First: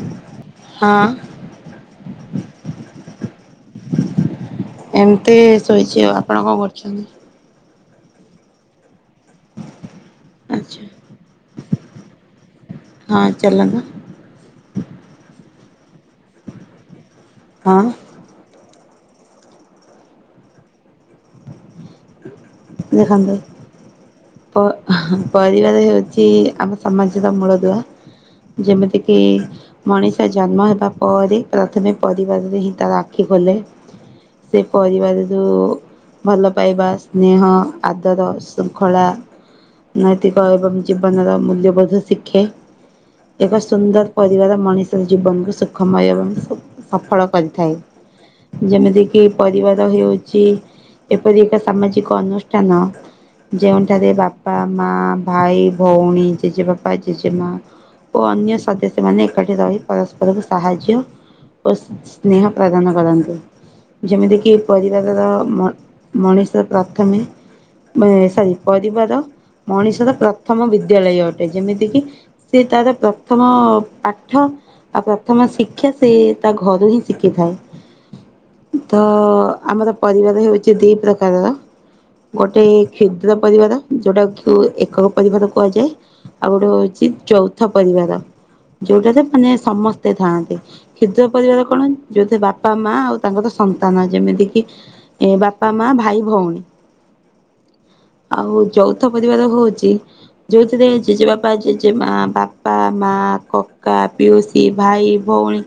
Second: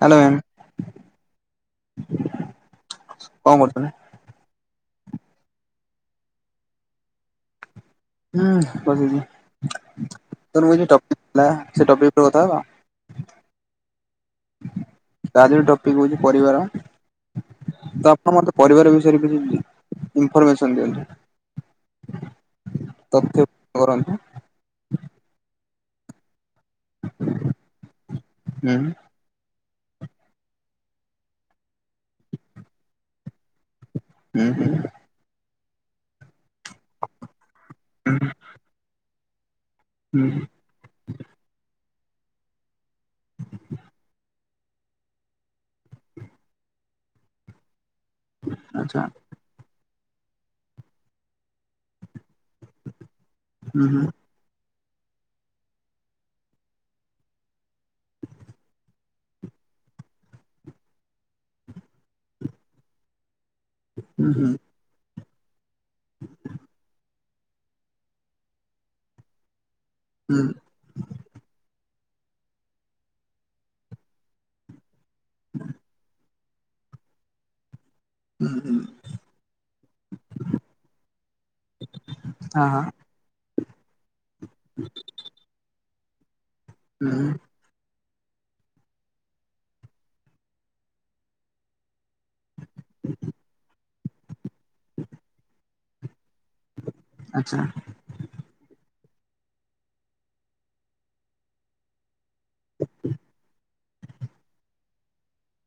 Hello ma'am ହଁ। କଣ କରୁଛ ଏଇନା? ଏମତି ଶୋଇଛି ଆଉ, ଆପଣ କଣ କରୁଛନ୍ତି? ହୁଁ ବସିଛି, ତମର ଆଚ୍ଛା କିଛି ଟପିକ୍ ଥିଲା ସେ ଟପିକ୍ ଉପରେ କଥା ହେବା? ହଁ ଚାଲନ୍ତୁ। ଆଜି ଗୋଟେ ଟପିକ ହଉଛି ପରିବାର, ହଁ ତ ଆପଣ ମତେ ପରିବାର ବିଷ ୟରେ କିଛି ଇନଫର୍ମେସନ ଦିଅନ୍ତୁ। ଦେଖନ୍ତୁ ତଥ୍ୟ କରନ୍ତୁ। ପ-ପରିବାର ହେଉଛି ଆମ ସମାଜର ମୂଳଦୁଆ, ହୁଁ ଯେମିତି କିି ମଣିଷ ଜନ୍ମ ହେବା ପରେ ପ୍ରଥମେ ପରିବାରରେ ହିଁ ତାର ଆଖି ଖୋଲେ। ହୁଁ ସେ ହୁଁ ପରିବାର ଯୋଉ ଭଲ ପାଇବା ସ୍ନେହ ଆଦର ଶୃଙ୍ଖଳା ହୁଁ ନୈତିକ ହୁଁ ଆୟଭବ ଜୀବନର ମୂଲ୍ୟବୋଧ ଶିଖେ। ଏକ ସୁନ୍ଦର ପରିବାର ମଣିଷର ଜୀବନକୁ ସୁଖମୟ ଏବଂ ଶୁ ସଫଳ କରିଥାଏ। ଆଚ୍ଛା ଯେମିତି କିି ପରିବାର ହେଉଛି ଏପରି ଏକ ସାମାଜିକ ଅନୁଶ୍ ଷ୍ଠାନ ହୁଁ ହୁଁ ଯେଉଁଠାରେ ବାପା ମା, ଭାଇ, ଭଉଣୀ, ଜେଜେବାପା, ଜେଜେମା। ଓ ଅନ୍ୟ ସଦସ୍ୟ ମାନେ ଏକାଠି ରହି ପରସ୍ପରକୁ ସାହାଯ୍ୟ ଓ ସ୍ନେହ ପ୍ରଦାନ କରନ୍ତି। ହୁଁ ଯେମିତି କିି ହୁଁ ପରିବାରର ମଣିଷ ପ୍ରଥମେ ମାନେ ସରି ପରିବାର ମଣିଷର ହୁଁ ପ୍ରଥମ ବିଦ୍ୟାଳୟ ଅଟେ, ଯେମିତି କିି ସେ ତାର ପ୍ରଥମ ପାଠ ଆଉ ପ୍ରଥମ ଶିକ୍ଷା ସେ ତା ଘରୁ ହିଁ ଶିଖିଥାଏ। ହୁଁ ହୁଁ ତ ଆମର ପରିବାର ହଉଛି ଦିଇ ପ୍ରକାରର। ଗୋଟେ ହଁ ହଁ କ୍ଷୁଦ୍ର ପରିବାର ଯୋଉଟାକୁ ଏକକ ପରିବାର କୁହାଯାଏ। ଆଉ ଗୋଟେ ହେଉଛି ହୁଁ ଯୌଥ ପରିବାର। ଯୋଉଟାରେ ମାନେ ସମସ୍ତେ ଥାଆନ୍ତି, କ୍ଷୁଦ୍ର ପରିବାର କଣ ଯୋଉଥୀରେ ବାପା ମା ଆଉ ତାଙ୍କର ସ ନ୍ତାନ ଯେମିତି କିି ବାପା, ମା, ଭାଇ, ଭଉଣୀ। ଆଚ୍ଛା ଆଉ ଯଉ ଥ ପରିବାର ହଉଛି ଯୋଉଥିରେ ଜେଜେବାପା, ଜେଜେମା, ବାପା, ମା, କ କା, ପିଉସୀ, ଭାଇ, ଭଉଣୀ,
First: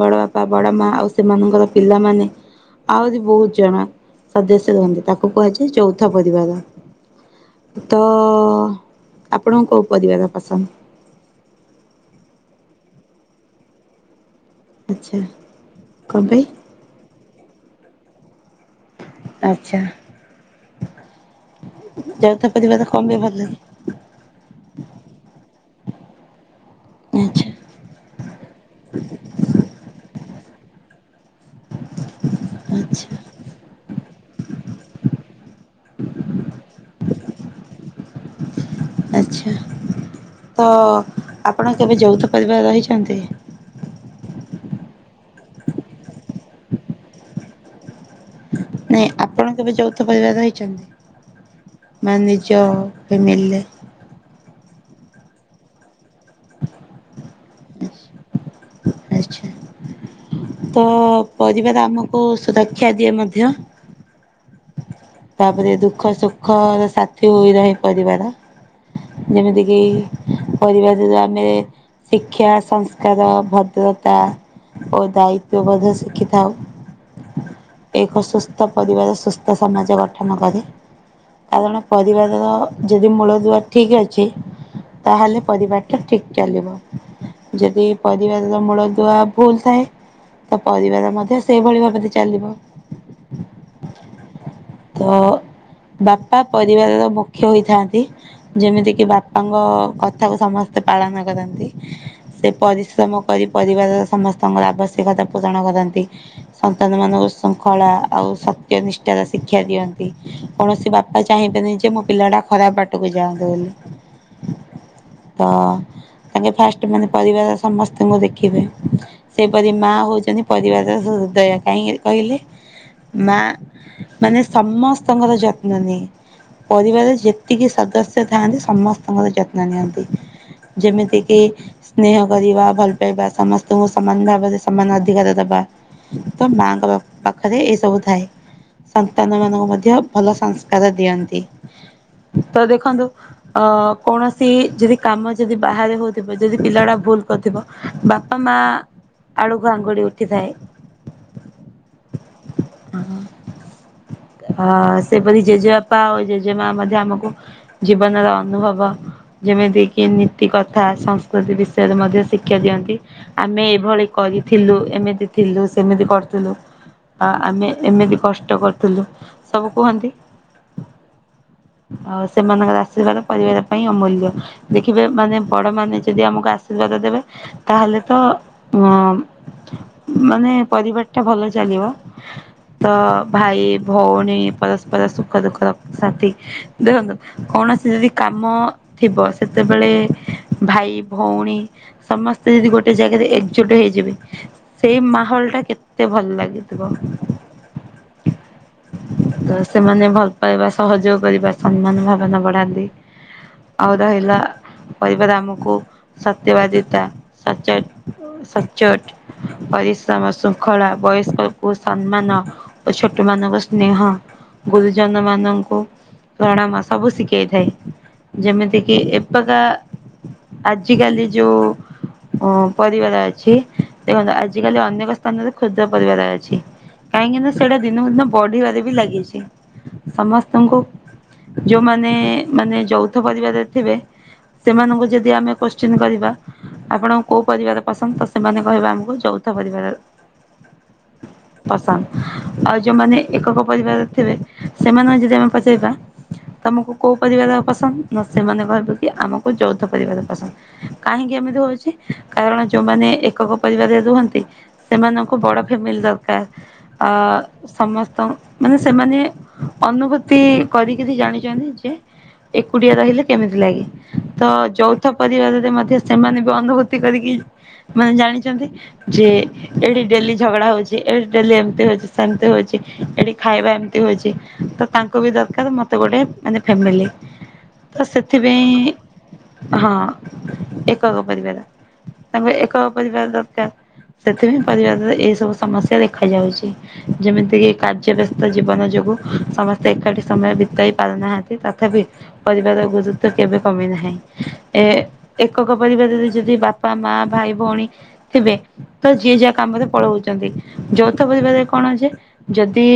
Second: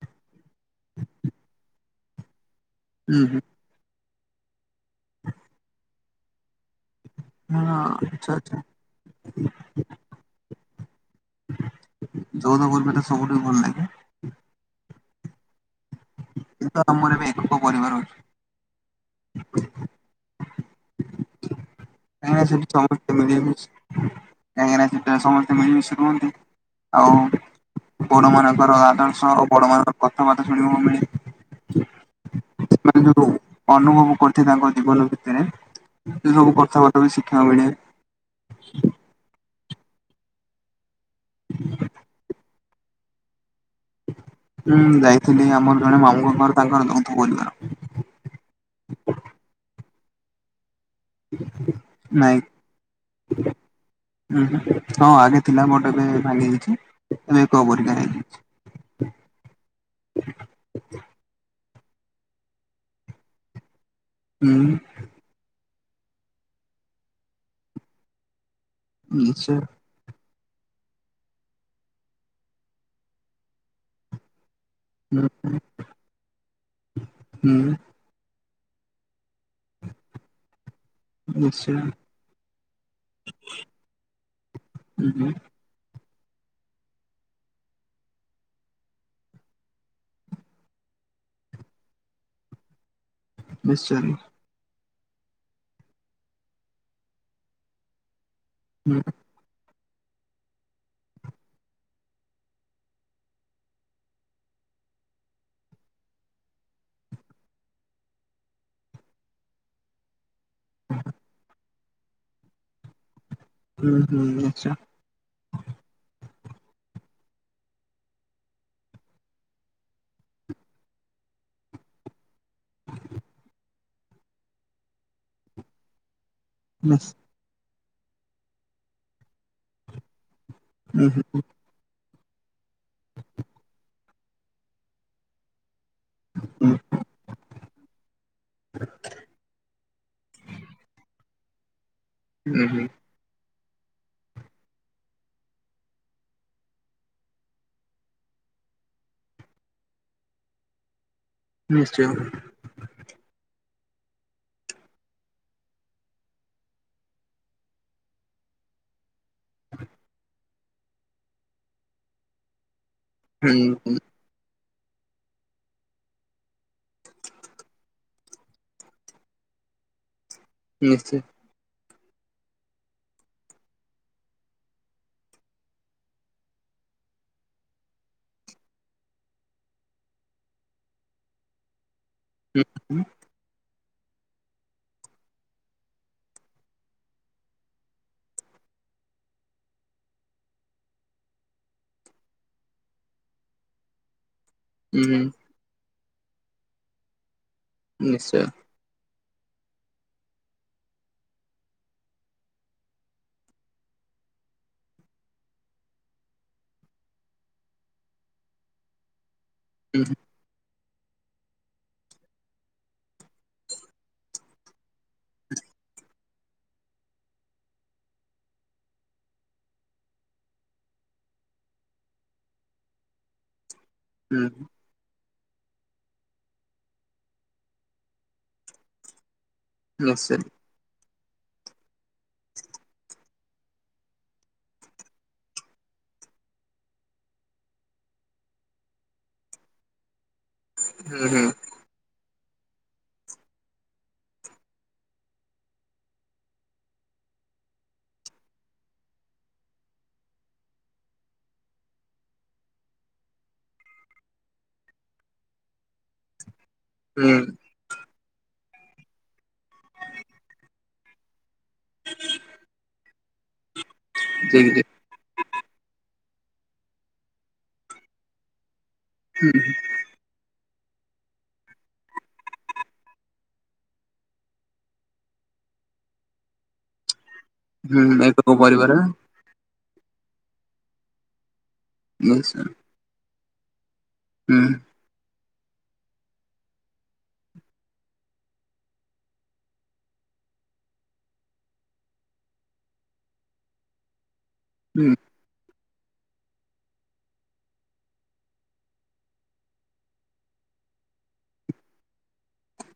ବଡ଼ ବାପା, ବଡ଼ ମା ଆଉ ସେମାନଙ୍କର ପିଲାମାନେ ଆହୁରି ହୁଁ ହୁଁ ବହୁତ ଜଣ ସଦସ୍ୟ ରୁହନ୍ତି, ତାକୁ କୁହାଯାଏ ଯୌଥ ପରିବାର। ହଁ ତ ଆଚ୍ଛା ଆଚ୍ଛା ଆପଣଙ୍କୁ କୋଉ ପରିବାର ପସନ୍ଦ? ଯୌଥ ପରିବାର ସବୁଠୁ ଭଲ ଲାଗେ। ଆଚ୍ଛା। କଣ ପାଇଁ? କିନ୍ତୁ ଆମର ଏବେ ଏକକ ପରିବାର ଅଛି। ଆଚ୍ଛା। କାହିଁକି ନା ଯୌଥ ସେଠି ପରିବାର କଣ ସମସ୍ତେ ପାଇଁ ଭଲ ଲାଗେ ମିଳିମିଶି ରୁହନ୍ତି। ଆଉ ଆଚ୍ଛା ବଡ ମାନଙ୍କର ଆଦର୍ଶ ଆଉ ବଡ ମାନଙ୍କର କଥାବାର୍ତ୍ତା। ଶୁଣିବାକୁ ମିଳେ। ସେମାନେ ଆଚ୍ଛା ଯୋଉ ଅନୁଭବ କର। ତାଙ୍କ ଜୀବନ ଭିତରେ ସେ ସବୁ କଥାବାର୍ତ୍ତା ବି ଶିଖିବାକୁ ମିଳେ। ଆଚ୍ଛା ତ ଆପଣ କେବେ ଯୌଥ ପରିବାରରେ ରହିଛନ୍ତି? ହୁଁ ଯାଇଥିଲି ଆମର ଜଣେ ମାମୁଙ୍କ ଘର ତାଙ୍କର ଯୌଥ ପରିବାର। ନାଇଁ ଆପଣ କେବେ ଯୌଥ ପରିବାରରେ ରହିଛନ୍ତି? ମାନେ ନାଇଁ ନିଜ ଫେମିଲିରେ? ହୁଁ ହୁଁ ହଁ ଆଗେ ଥିଲା ବଟ୍ ଏବେ ଭାଙ୍ଗି ଯାଇଛି। ଏବେ ଏକକ ପରିବାର ହେଇଯାଇଛି। ଆଚ୍ଛା। ତ ପରିବାର ଆମକୁ ସୁରକ୍ଷା ଦିଏ ମଧ୍ୟ। ହୁଁ। ତାପରେ ଦୁଃଖ ସୁଖର ସାଥି ହୋଇ ରହେ ପରିବାର ନିଶ୍ଚୟ ଯେମିତିକି ପରିବାରରୁ ଆମେ ଶିକ୍ଷା, ସଂସ୍କାର, ଭଦ୍ରତା ଓ ହୁଁ ଦାୟିତ୍ଵ ବୋଧ ଶିଖିଥାଉ ହୁଁ ଏକ ସୁସ୍ଥ ପରିବାର ସୁସ୍ଥ ସକ୍ଷମ କରେ। ନିଶ୍ଚୟ କାରଣ ପରିବାରର ଯଦି ମୂଳ ଦୁଆ ଠିକ ଅଛି ହୁଁ ହୁଁ ତାହେଲେ ପରିବାର ଟା ଠିକ ଚାଲିବ ଯଦି ପରିବାରର ମୂଳ ଦୁଆ ଭୁଲ ଥାଏ। ତ ପରିବାର ମଧ୍ୟ ସେଇଭଳି ଭାବରେ ଚାଲିବ। ନିଶ୍ଚୟ। ତ ବାପା ପରିବାରର ମୁଖ୍ୟ ହୋଇଥାନ୍ତି। ଯେମିତି କିି ବାପାଙ୍କ କଥାକୁ ସମସ୍ତେ ପାଳନ କରନ୍ତି। ସେ ପରିଶ୍ରମ କରି ପରିବାରର ସମସ୍ତଙ୍କର ଆବଶ୍ୟକ। ସେ କଥା ପୂରଣ କରନ୍ତି ସନ୍ତାନ ମାନଙ୍କ ଶୃଙ୍ଖଳା ଆଉ ସତ୍ୟ ନିଷ୍ଠାର ଶିକ୍ଷା। ଶିକ୍ଷା ଦିଅନ୍ତି। କୌଣସି ବାପା ଚାହିଁବେନି ଯେ ମୋ ପିଲାଟା ଖରାପ ବାଟକୁ ଯାଆନ୍ତୁ। ବୋଲି ହୁଁ ହୁଁ ନିଶ୍ଚୟ ତ ତାଙ୍କେ ଫାଷ୍ଟ ମାନେ ପରିବାର ସମସ୍ତଙ୍କୁ ଦେଖିବେ। ସେପରି ମା ହଉଚନ୍ତି ପରିବାରର ହୃଦୟା କାହିଁକି କହିଲେ ମା। ମାନେ ସମସ୍ତଙ୍କର ଯତ୍ନ ନିଏ ପରିବାର ନିଶ୍ଚ ଯେତିକି ସ ସଦସ୍ୟ ଥାନ୍ତି ସମସ୍ତଙ୍କର ଯତ୍ନ ନିଅନ୍ତି ହୁଁ ଯେମିତି ହୁଁ କିି ସ୍ନେହ କରିବା ଭଲ ପାଇବା ସମସ୍ତଙ୍କୁ ସମାନ ଭାବରେ ସମାନ ଅଧିକାର ଦବା। ତ ହୁଁ ମାଆଙ୍କ ପାଖରେ ଏସବୁ ଥାଏ। ସନ୍ତାନ ମାନଙ୍କୁ ମଧ୍ୟ ଭଲ ସଂସ୍କାର ଦିଅନ୍ତି ତ ହୁଁ ହୁଁ ଦେଖନ୍ତୁ ଅ କୌଣସି ଯଦି କାମ ଯଦି ବାହାରେ ହଉଥିବ ଯଦି ପିଲା ଟା ଭୁଲ କରିୁଥିବ ବାପା, ମା ମା ଆଡକୁ ଆଙ୍ଗୁଳି ଉଠିଥାଏ। ନିଶ୍ଚୟ। ଅ ସେପରି ଜେଜେବାପା ଆଉ ଜେଜେମା ମଧ୍ୟ ଆମକୁ ଜୀବନର ଅନୁଭବ ଯେମିତି କିି ନୀତି କଥା ସଂସ୍କୃତି ବିଷୟରେ ମଧ୍ୟ ଶିକ୍ଷା ଦିଅନ୍ତି। ହୁଁ ଆମେ ହୁଁ ଏଭଳି କରି ଥିଲୁ ଏମିତି ଥିଲୁ ସେମିତି କରିଥିଲୁ ଆ ଆମେ ଏମିତି। କଷ୍ଟ କରୁଥିଲୁ ସବୁ କୁହନ୍ତି। ନିଶ୍ଚୟ। ଆଉ ସେମାନଙ୍କର ଆଶୀର୍ବାଦ ପରିବାର ପାଇଁ ଅମୂଲ୍ୟ। ଦେଖିବେ ମାନେ ବଡ ମାନେ ଯଦି ଆମକୁ ଆସି ବାଦ ଦେବେ ତାହେଲେ ତ ଅ ମାନେ ପରିବାର ଟା ଭଲ ଚାଲିବ। ହୁଁ ତ ହୁଁ ଭାଇ ଭଉଣୀ ପରସ୍ପର ସୁଖ ଦୁଃଖର ସାଥି ଦେଖନ୍ତୁ କୌଣସି ଯଦି କାମ। ଥିବ ସେତେବେଳେ ଭାଇ ଭଉଣୀ ସମସ୍ତେ ଯଦି ଗୋଟେ ଜାଗାରେ ଏକଜୁଟ ହେଇ। ସେଇ ଉଁ ମାହୋଲ ଟା କେତେ ଭଲ ଲାଗିଥିବ। ନିଶ୍ଚୟ ତ ସେମାନେ ଭଲ ପାଇବା ସହଯୋଗ କରିବା ସମ୍ମାନ ଭାବନା ବଢାନ୍ତି। ଆଉ ରହିଲା ପରିବାର ଆମକୁ ସତ୍ୟବାଦିତା, ସଚେ ସଚ୍ଚୋଟ ହୁଁ ପରିଶ୍ରମ ଶୃଙ୍ଖଳା ବୟସ୍କକୁ ସମ୍ମାନ। ଓ ଛୋଟ ମାନଙ୍କ ସ୍ନେହ। ଗୁରୁଜନ ମାନଙ୍କୁ ପ୍ରଣାମ ସବୁ ଶିଖେଇଥାଏ। ଯେମିତି କିି ଏବେକା ଆଜିକାଲି ଯୋଉ ଅ, ପରିବାର ଅଛି। ଦେଖନ୍ତୁ ହୁଁ ଆଜିିକାଲି ଅନେକ ସ୍ଥାନରେ କ୍ଷୁଦ୍ର ପରିବାର ଅଛି। କାହିଁକି ନା ସେଇଟା ଦିନକୁ ଦିନ ବଢିବାରେ ବି ଲାଗିଛି। ନିଶ୍ଚୟ ସମସ୍ତଙ୍କୁ ଯୋଉମାନେ ମାନେ ଯୌଥ ପରିବାରରେ ଥିବେ। ସେମାନଙ୍କୁ ଯଦି ଆମେ କୋଶ୍ଚନ କରିବା ଆପଣଙ୍କୁ କୋଉ ପରିବାର ପସନ୍ଦ? ତ ସେମାନେ କହିବେ ଆମକୁ ଯୌ ଥ ପରିବାର। ହୁଁ, ହୁଁ। ପସନ୍ଦ ଆଉ ଯୋଉମାନେ ଏକକ ପରିବାରରେ ଥିବେ ସେମାନଙ୍କୁ ଯଦି ଆମେ ପଚାରିବା। ତୋମକୁ କୋଉ ପରିବାର ପସନ୍ଦ? ନା ସେମାନେ କହିବେ କି ଆମକୁ ଯୌଥ ପରିବାର ପସନ୍ଦ। କାହିଁକି ଏମିତି ହଉଛି କାରଣ ଯୋଉମାନେ ଏକକ ପରିବାରରେ ରୁହନ୍ତି ସେମାନଙ୍କୁ ବଡ ଫେମିଲି ଦରକାର। ଅ, ହୁଁ ସମସ୍ତ ମାନେ ସେମାନେ ଅନୁଭୂତି କରିକିରି ଜାଣିଚନ୍ତି ଯେ ଏକୁଟିଆ ରହିଲେ କେମିତି ଲାଗେ। ତ ଠିକ୍ ଠିକ୍ ଯୌଥ ପରିବାରରେ ମଧ୍ୟ ସେମାନେ ବି ଅନୁଭୂତି କରିକି ମାନେ ଜାଣିଚନ୍ତି ଯେ ଏଇଠି ଡେଲି ଝଗଡା ହଉଛି। ଯେ ଏଇଠି ଡେଲି ଏମ ତି ହଉଚି। ସେମତି ହଉଛି ଏଠି ଖାଇବା ଏମତି ହଉଛି। ତ ତାଙ୍କୁ ବି ଦରକାର ମୋତେ ଗୋଟେ ମାନେ ଫେ ମିଲି ତ ହୁଁ ଏକକ ସେଥିପାଇଁ ପରିବାର ହଁ ଏକକ ପରିବାର। ତାଙ୍କୁ ନିଶ୍ଚୟ ଏକକ ପରିବା ଦରକାର। ହୁଁ ସେଥିପାଇଁ ପରିବାରରେ ଏଇ ସବୁ ସମସ୍ୟା ଦେଖାାଯାଉଛି। କି ଯେମିତି କି କାର୍ଯ୍ୟ ବ୍ୟସ୍ତ ଜୀବନ ଯୋଗୁ ସମସ୍ତେ ଏକାଠି ସମୟ ବିତେଇ ପାରୁନାହାନ୍ତି। ତଥାପି ପରିବାରର ଗୁରୁତ୍ଵ କେବେ କମି ନାହିଁ। ଏ ହୁଁ ଏକ କ ପରିବାରରେ ଯଦି ବାପା, ମା, ଭାଇ, ଭଉଣୀ ଥିବେ ତ ଯିଏ ଯାହା କାମରେ ପଳଉଚନ୍ତି। ଯୌଥ ପରିବାରରେ କଣ ଯେ ଯଦି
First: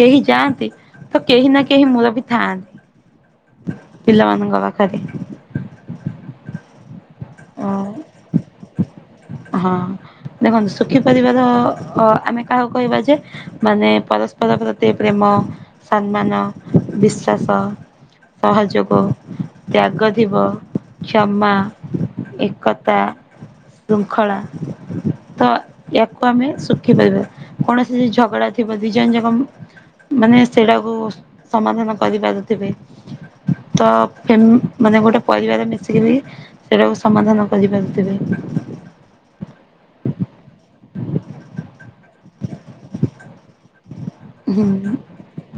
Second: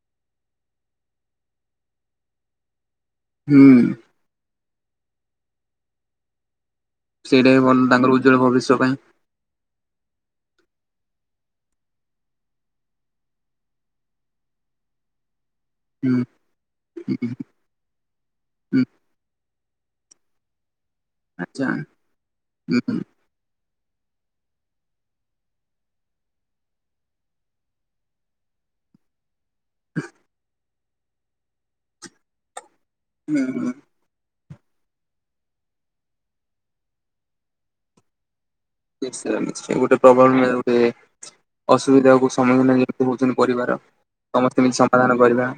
କେହି ଯାଆନ୍ତି ତ କେହି ନା କେହି ମୁରବି ଥାଆନ୍ତି। ହୁଁ ପିଲାମାନଙ୍କ ପାଖରେ। ସେଇଟା ବି ଭଲ ତାଙ୍କର ଉଜ୍ଜ୍ବଳ ଭବିଷ୍ୟ ପାଇଁ। ହଁ। ଦେଖନ୍ତୁ ସୁଖୀ ପରିବାର ଅ, ଆମେ କାହାକୁ କହିବା ଯେ? ମାନେ ପରସ୍ପର ପ୍ରତି ପ୍ରେମ ଓ ହୁଁ ସମ୍ମାନ, ହୁଁ ବିଶ୍ୱାସ, ହୁଁ ସହଯୋଗ ତ୍ୟାଗ ଥିବ, କ୍ଷମା, ଆଚ୍ଛା ହୁଁ ଏକତା ଶୃଙ୍ଖଳା। ତ ୟାକୁ ଆମେ ଶୁଖି ପରିବାର। କୌଣସି ଯଦି ଝଗଡା ଥିବ ଦି ଜଣ ଯାକ ମାନେ ସେଇଟାକୁ ସମାଧାନ କରିପାରୁଥିବେ। ନା, ନା। ତ ଫେମ ମାନେ ଗୋଟେ ପରିବାର ମିଶିକିରି ସେଇଟାକୁ ସମାଧାନ କରିପାରୁଥିବେ। ନିଶ୍ଚିତ ନିଶ୍ଚୟ ଗୋଟେ ପ୍ରଭାବ ନା ଗୋଟେ ଅସୁବିଧାକୁ ସମ୍ମୁଖୀନ ଏମିତି ହଉଛନ୍ତି ପରିବାର। ହୁଁ ସମସ୍ତେ ମିଶି ସମାଧାନ କରିବା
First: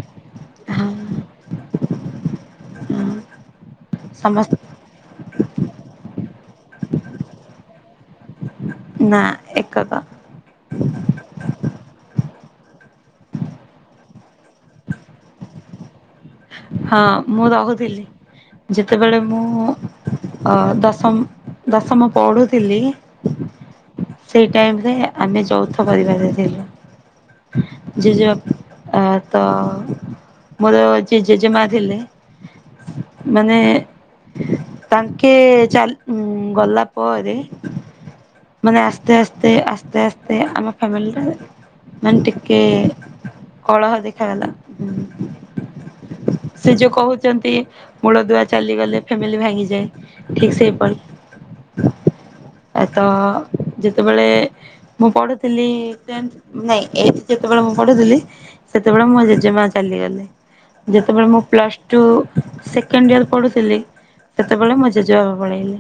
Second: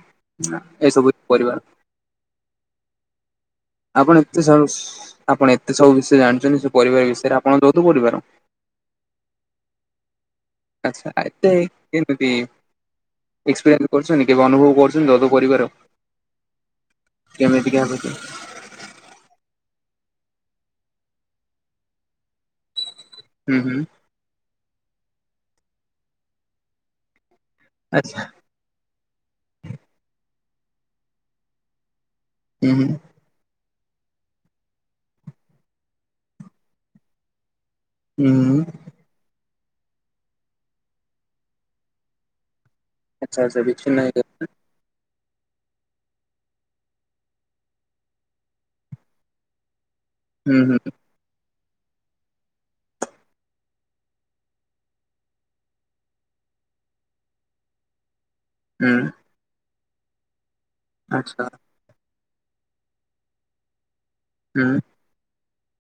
ଏସବୁ ପରିବାର। ହୁଁ। ଆପଣ ଏତେ ସବୁସ। ଆପଣ ଏତେ ସବୁ ବିଷୟ ଜାଣିଚ ଚନ୍ତି ସେ ପରିବାର ବିଷୟରେ ଆପଣ ଯୌଥ ପରିବାର? ନା ଏକକ। ଆଚ୍ଛା ଏତେ କେମିତି? ଏକ୍ସପିରେନ୍ସ କରିଛନ୍ତି? କେବେ ଅନୁଭବ କରିଛନ୍ତି ଯୌଥ ପରିବାର? ହଁ ମୁଁ କେମିତି କାହା ରହୁଥିଲି। ପ୍ରତି? ଯେତେବେଳେ ମୁଁ ଅ ଦଶମ ଦଶମ ପଢ଼ୁଥିଲି। ହୁଁ ହୁଁ। ଦେ ଆମେ ଯୌଥ ପରିବାରରେ ଥିଲୁ। ଆଚ୍ଛା ଜେଜେବା ଆ ତ ମୋର ଯିଏ ଜେଜେମା ଥିଲେ ହୁଁ ହୁଁ ମାନେ ତାଙ୍କେ ଚାଲ୍ ଉଁ ଗଲା ପରେ ହୁଁ ମାନେ ଆସ୍ତେ ଆସ୍ ତେ ଆସ୍ତେ ଆସ୍ତେ ଆମ ଫ୍ୟାମିଲିଟା ମାନେ ଟିକେ ଆଚ୍ଛା ଆଚ୍ଛା କଳହ ବିଚ୍ଛିନ୍ନ ହେଇଗଲେ ଦେଖାଗଲା। ସେ ଯୋଉ କହୁଚନ୍ତି ମୂଳଦୁଆ ଚାଲିଗଲେ ଫ୍ୟାମିଲି ଭାଙ୍ଗିଯାଏ। ଠିକ୍ ହୁଁ ହୁଁ ସେହିପରି। ଏ ତ ଯେତୋବେଳେ ମୁଁ ପଢୁଥିଲିଁ ଟେନ୍ଥ୍ ନାଇଁ ଏଇଟ୍ଥ୍ ଯେତୋବେଳେ ମୁଁ ପଢ଼ୁଥିଲି ହୁଁ ସେତୋବେଳେ ମୋ ଜେଜେମା ଚାଲିଗଲେ ଯେତୋବେଳେ ମୁଁ ଆଚ୍ଛା ପ୍ଲସ୍ ଟୁ ସେକେଣ୍ଡ୍ ଇୟର୍ ପଢ଼ୁଥିଲି ହୁଁ ସେତୋବେଳେ ମୋ ଜେଜେବାବା ପଳେଇଲେ।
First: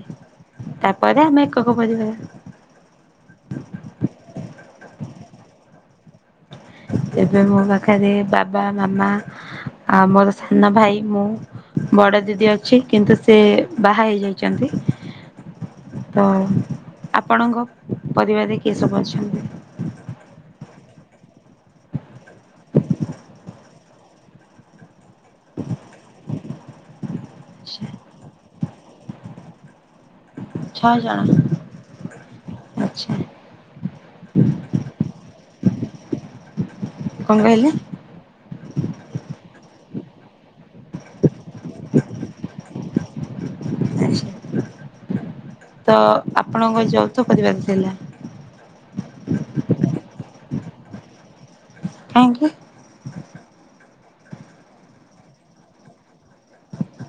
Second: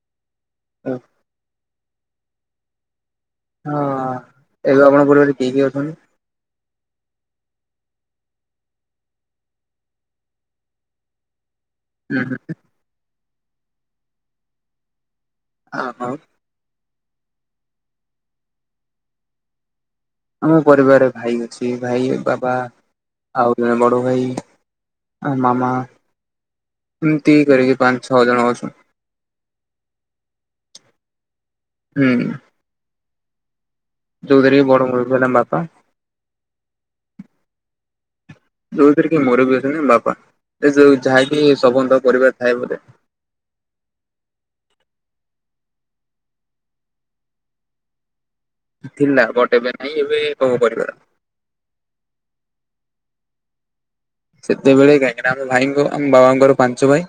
ଓହୋ ତାପରେ ଆମେ ଏକକ ପରିବାର। ହଁ ଏବେ ଆପଣଙ୍କ ପରିବାର କିଏ କିଏ ଅଛନ୍ତି? ଏବେ ମୋ ପାଖରେ ବାବା, ମାମା ଆଉ ମୋର ସାନ ଭାଇ ମୁଁ। ବଡ଼ ହୁଁ ହୁଁ ଦିଦି ଅଛି କିନ୍ତୁ ସେ ବାହା ହେଇ ଯାଇଚନ୍ତି। ଆ ହଉ ତ ଆପଣଙ୍କ ପରିବାରରେ କିଏ ସବୁ ଅଛନ୍ତି? ଆମ ପରିବାରରେ ଭାଇ ଅଛି, ଭାଇ, ବାବା ଆଉ ଜଣେ ବଡ଼ ଭାଇ। ଆ ମାମା ଏମତି କରିକିି ପାଁ ଛଅ ଜଣ ଅଛୁ। ଛଅ ଜଣ? ହୁଁ। ଚ୍ଛା। ଯୋଉଥିରେ କି ବଡ଼ ମୁରବି ହେଲା ମୋ ବାପା। କଁ କହିଲେ? ଯୋଉଥିରେ କି ମୁରବି ଅଛନ୍ତି ମୋ ବାପା। ଏ ଯୋଉ ଯାହାକି ସମସ୍ତଙ୍କ ପରିବାରରେ ଥାଏ ବୋଧେ। ଆଚ୍ଛା ତ ଆପଣଙ୍କ ଯୌଥ ପରିବାର ଥିଲା? ଥିଲା ବଟ୍ ଏବେ ନାଇଁ ଏବେ ଏକକ ପରିବାର। କାହିଁକି? ସେତେବେଳେ କାହିଁକି ନାଁ ଆମ ଭାଇଙ୍କ ଆମ ବାବାଙ୍କର ପାଞ୍ଚ ଭାଇ।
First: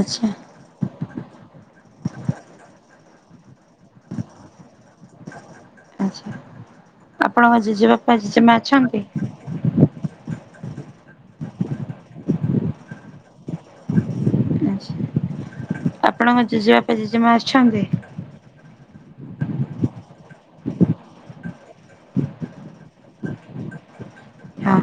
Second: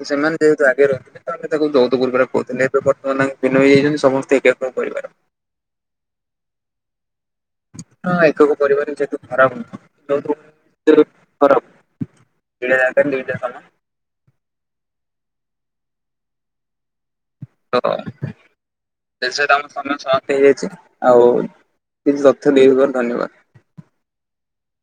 ତ ଆଚ୍ଛା ସେମାନେ ଯେହେତୁ ଆଗେ ରହୁଥୁଲେ ତ ଆମେ ତାକୁ ଯୌଥ ପରିବାର କୋହୁଥୁଲେ। ଏବେ ବର୍ତ୍ତମାନ ଆଉ ଭିନ୍ନ ହୋଇଯାଇଚନ୍ତି ସମସ୍ତେ ଏକକ ପରିବାର। ଆଚ୍ଛା ଆପଣଙ୍କ ଜେଜେବାପା ହଁ, ଜେଜେମା ଏକକ ପରିବାର ବି ଅଛନ୍ତି? ଯେହେତୁ ଖରାପ ନୁହଁ ଯୌଥ ତେରୁ ଖରାପ୍ ଦୁଇଟା ଯାକ ଦୁଇଟା ଖନ ଆଚ୍ଛା ଆପଣଙ୍କ ଜେଜେବାପା, ଜେଜେମା ଅଛନ୍ତି? ଜେଜେ ତାଙ୍କ ସମୟ ସପ୍ତ ହେଇଯାଇଚି ଆଉ କିଛି ତଥ୍ୟ ଦେଇଥିବାରୁ ଧନ୍ୟବାଦ୍। ହଁ।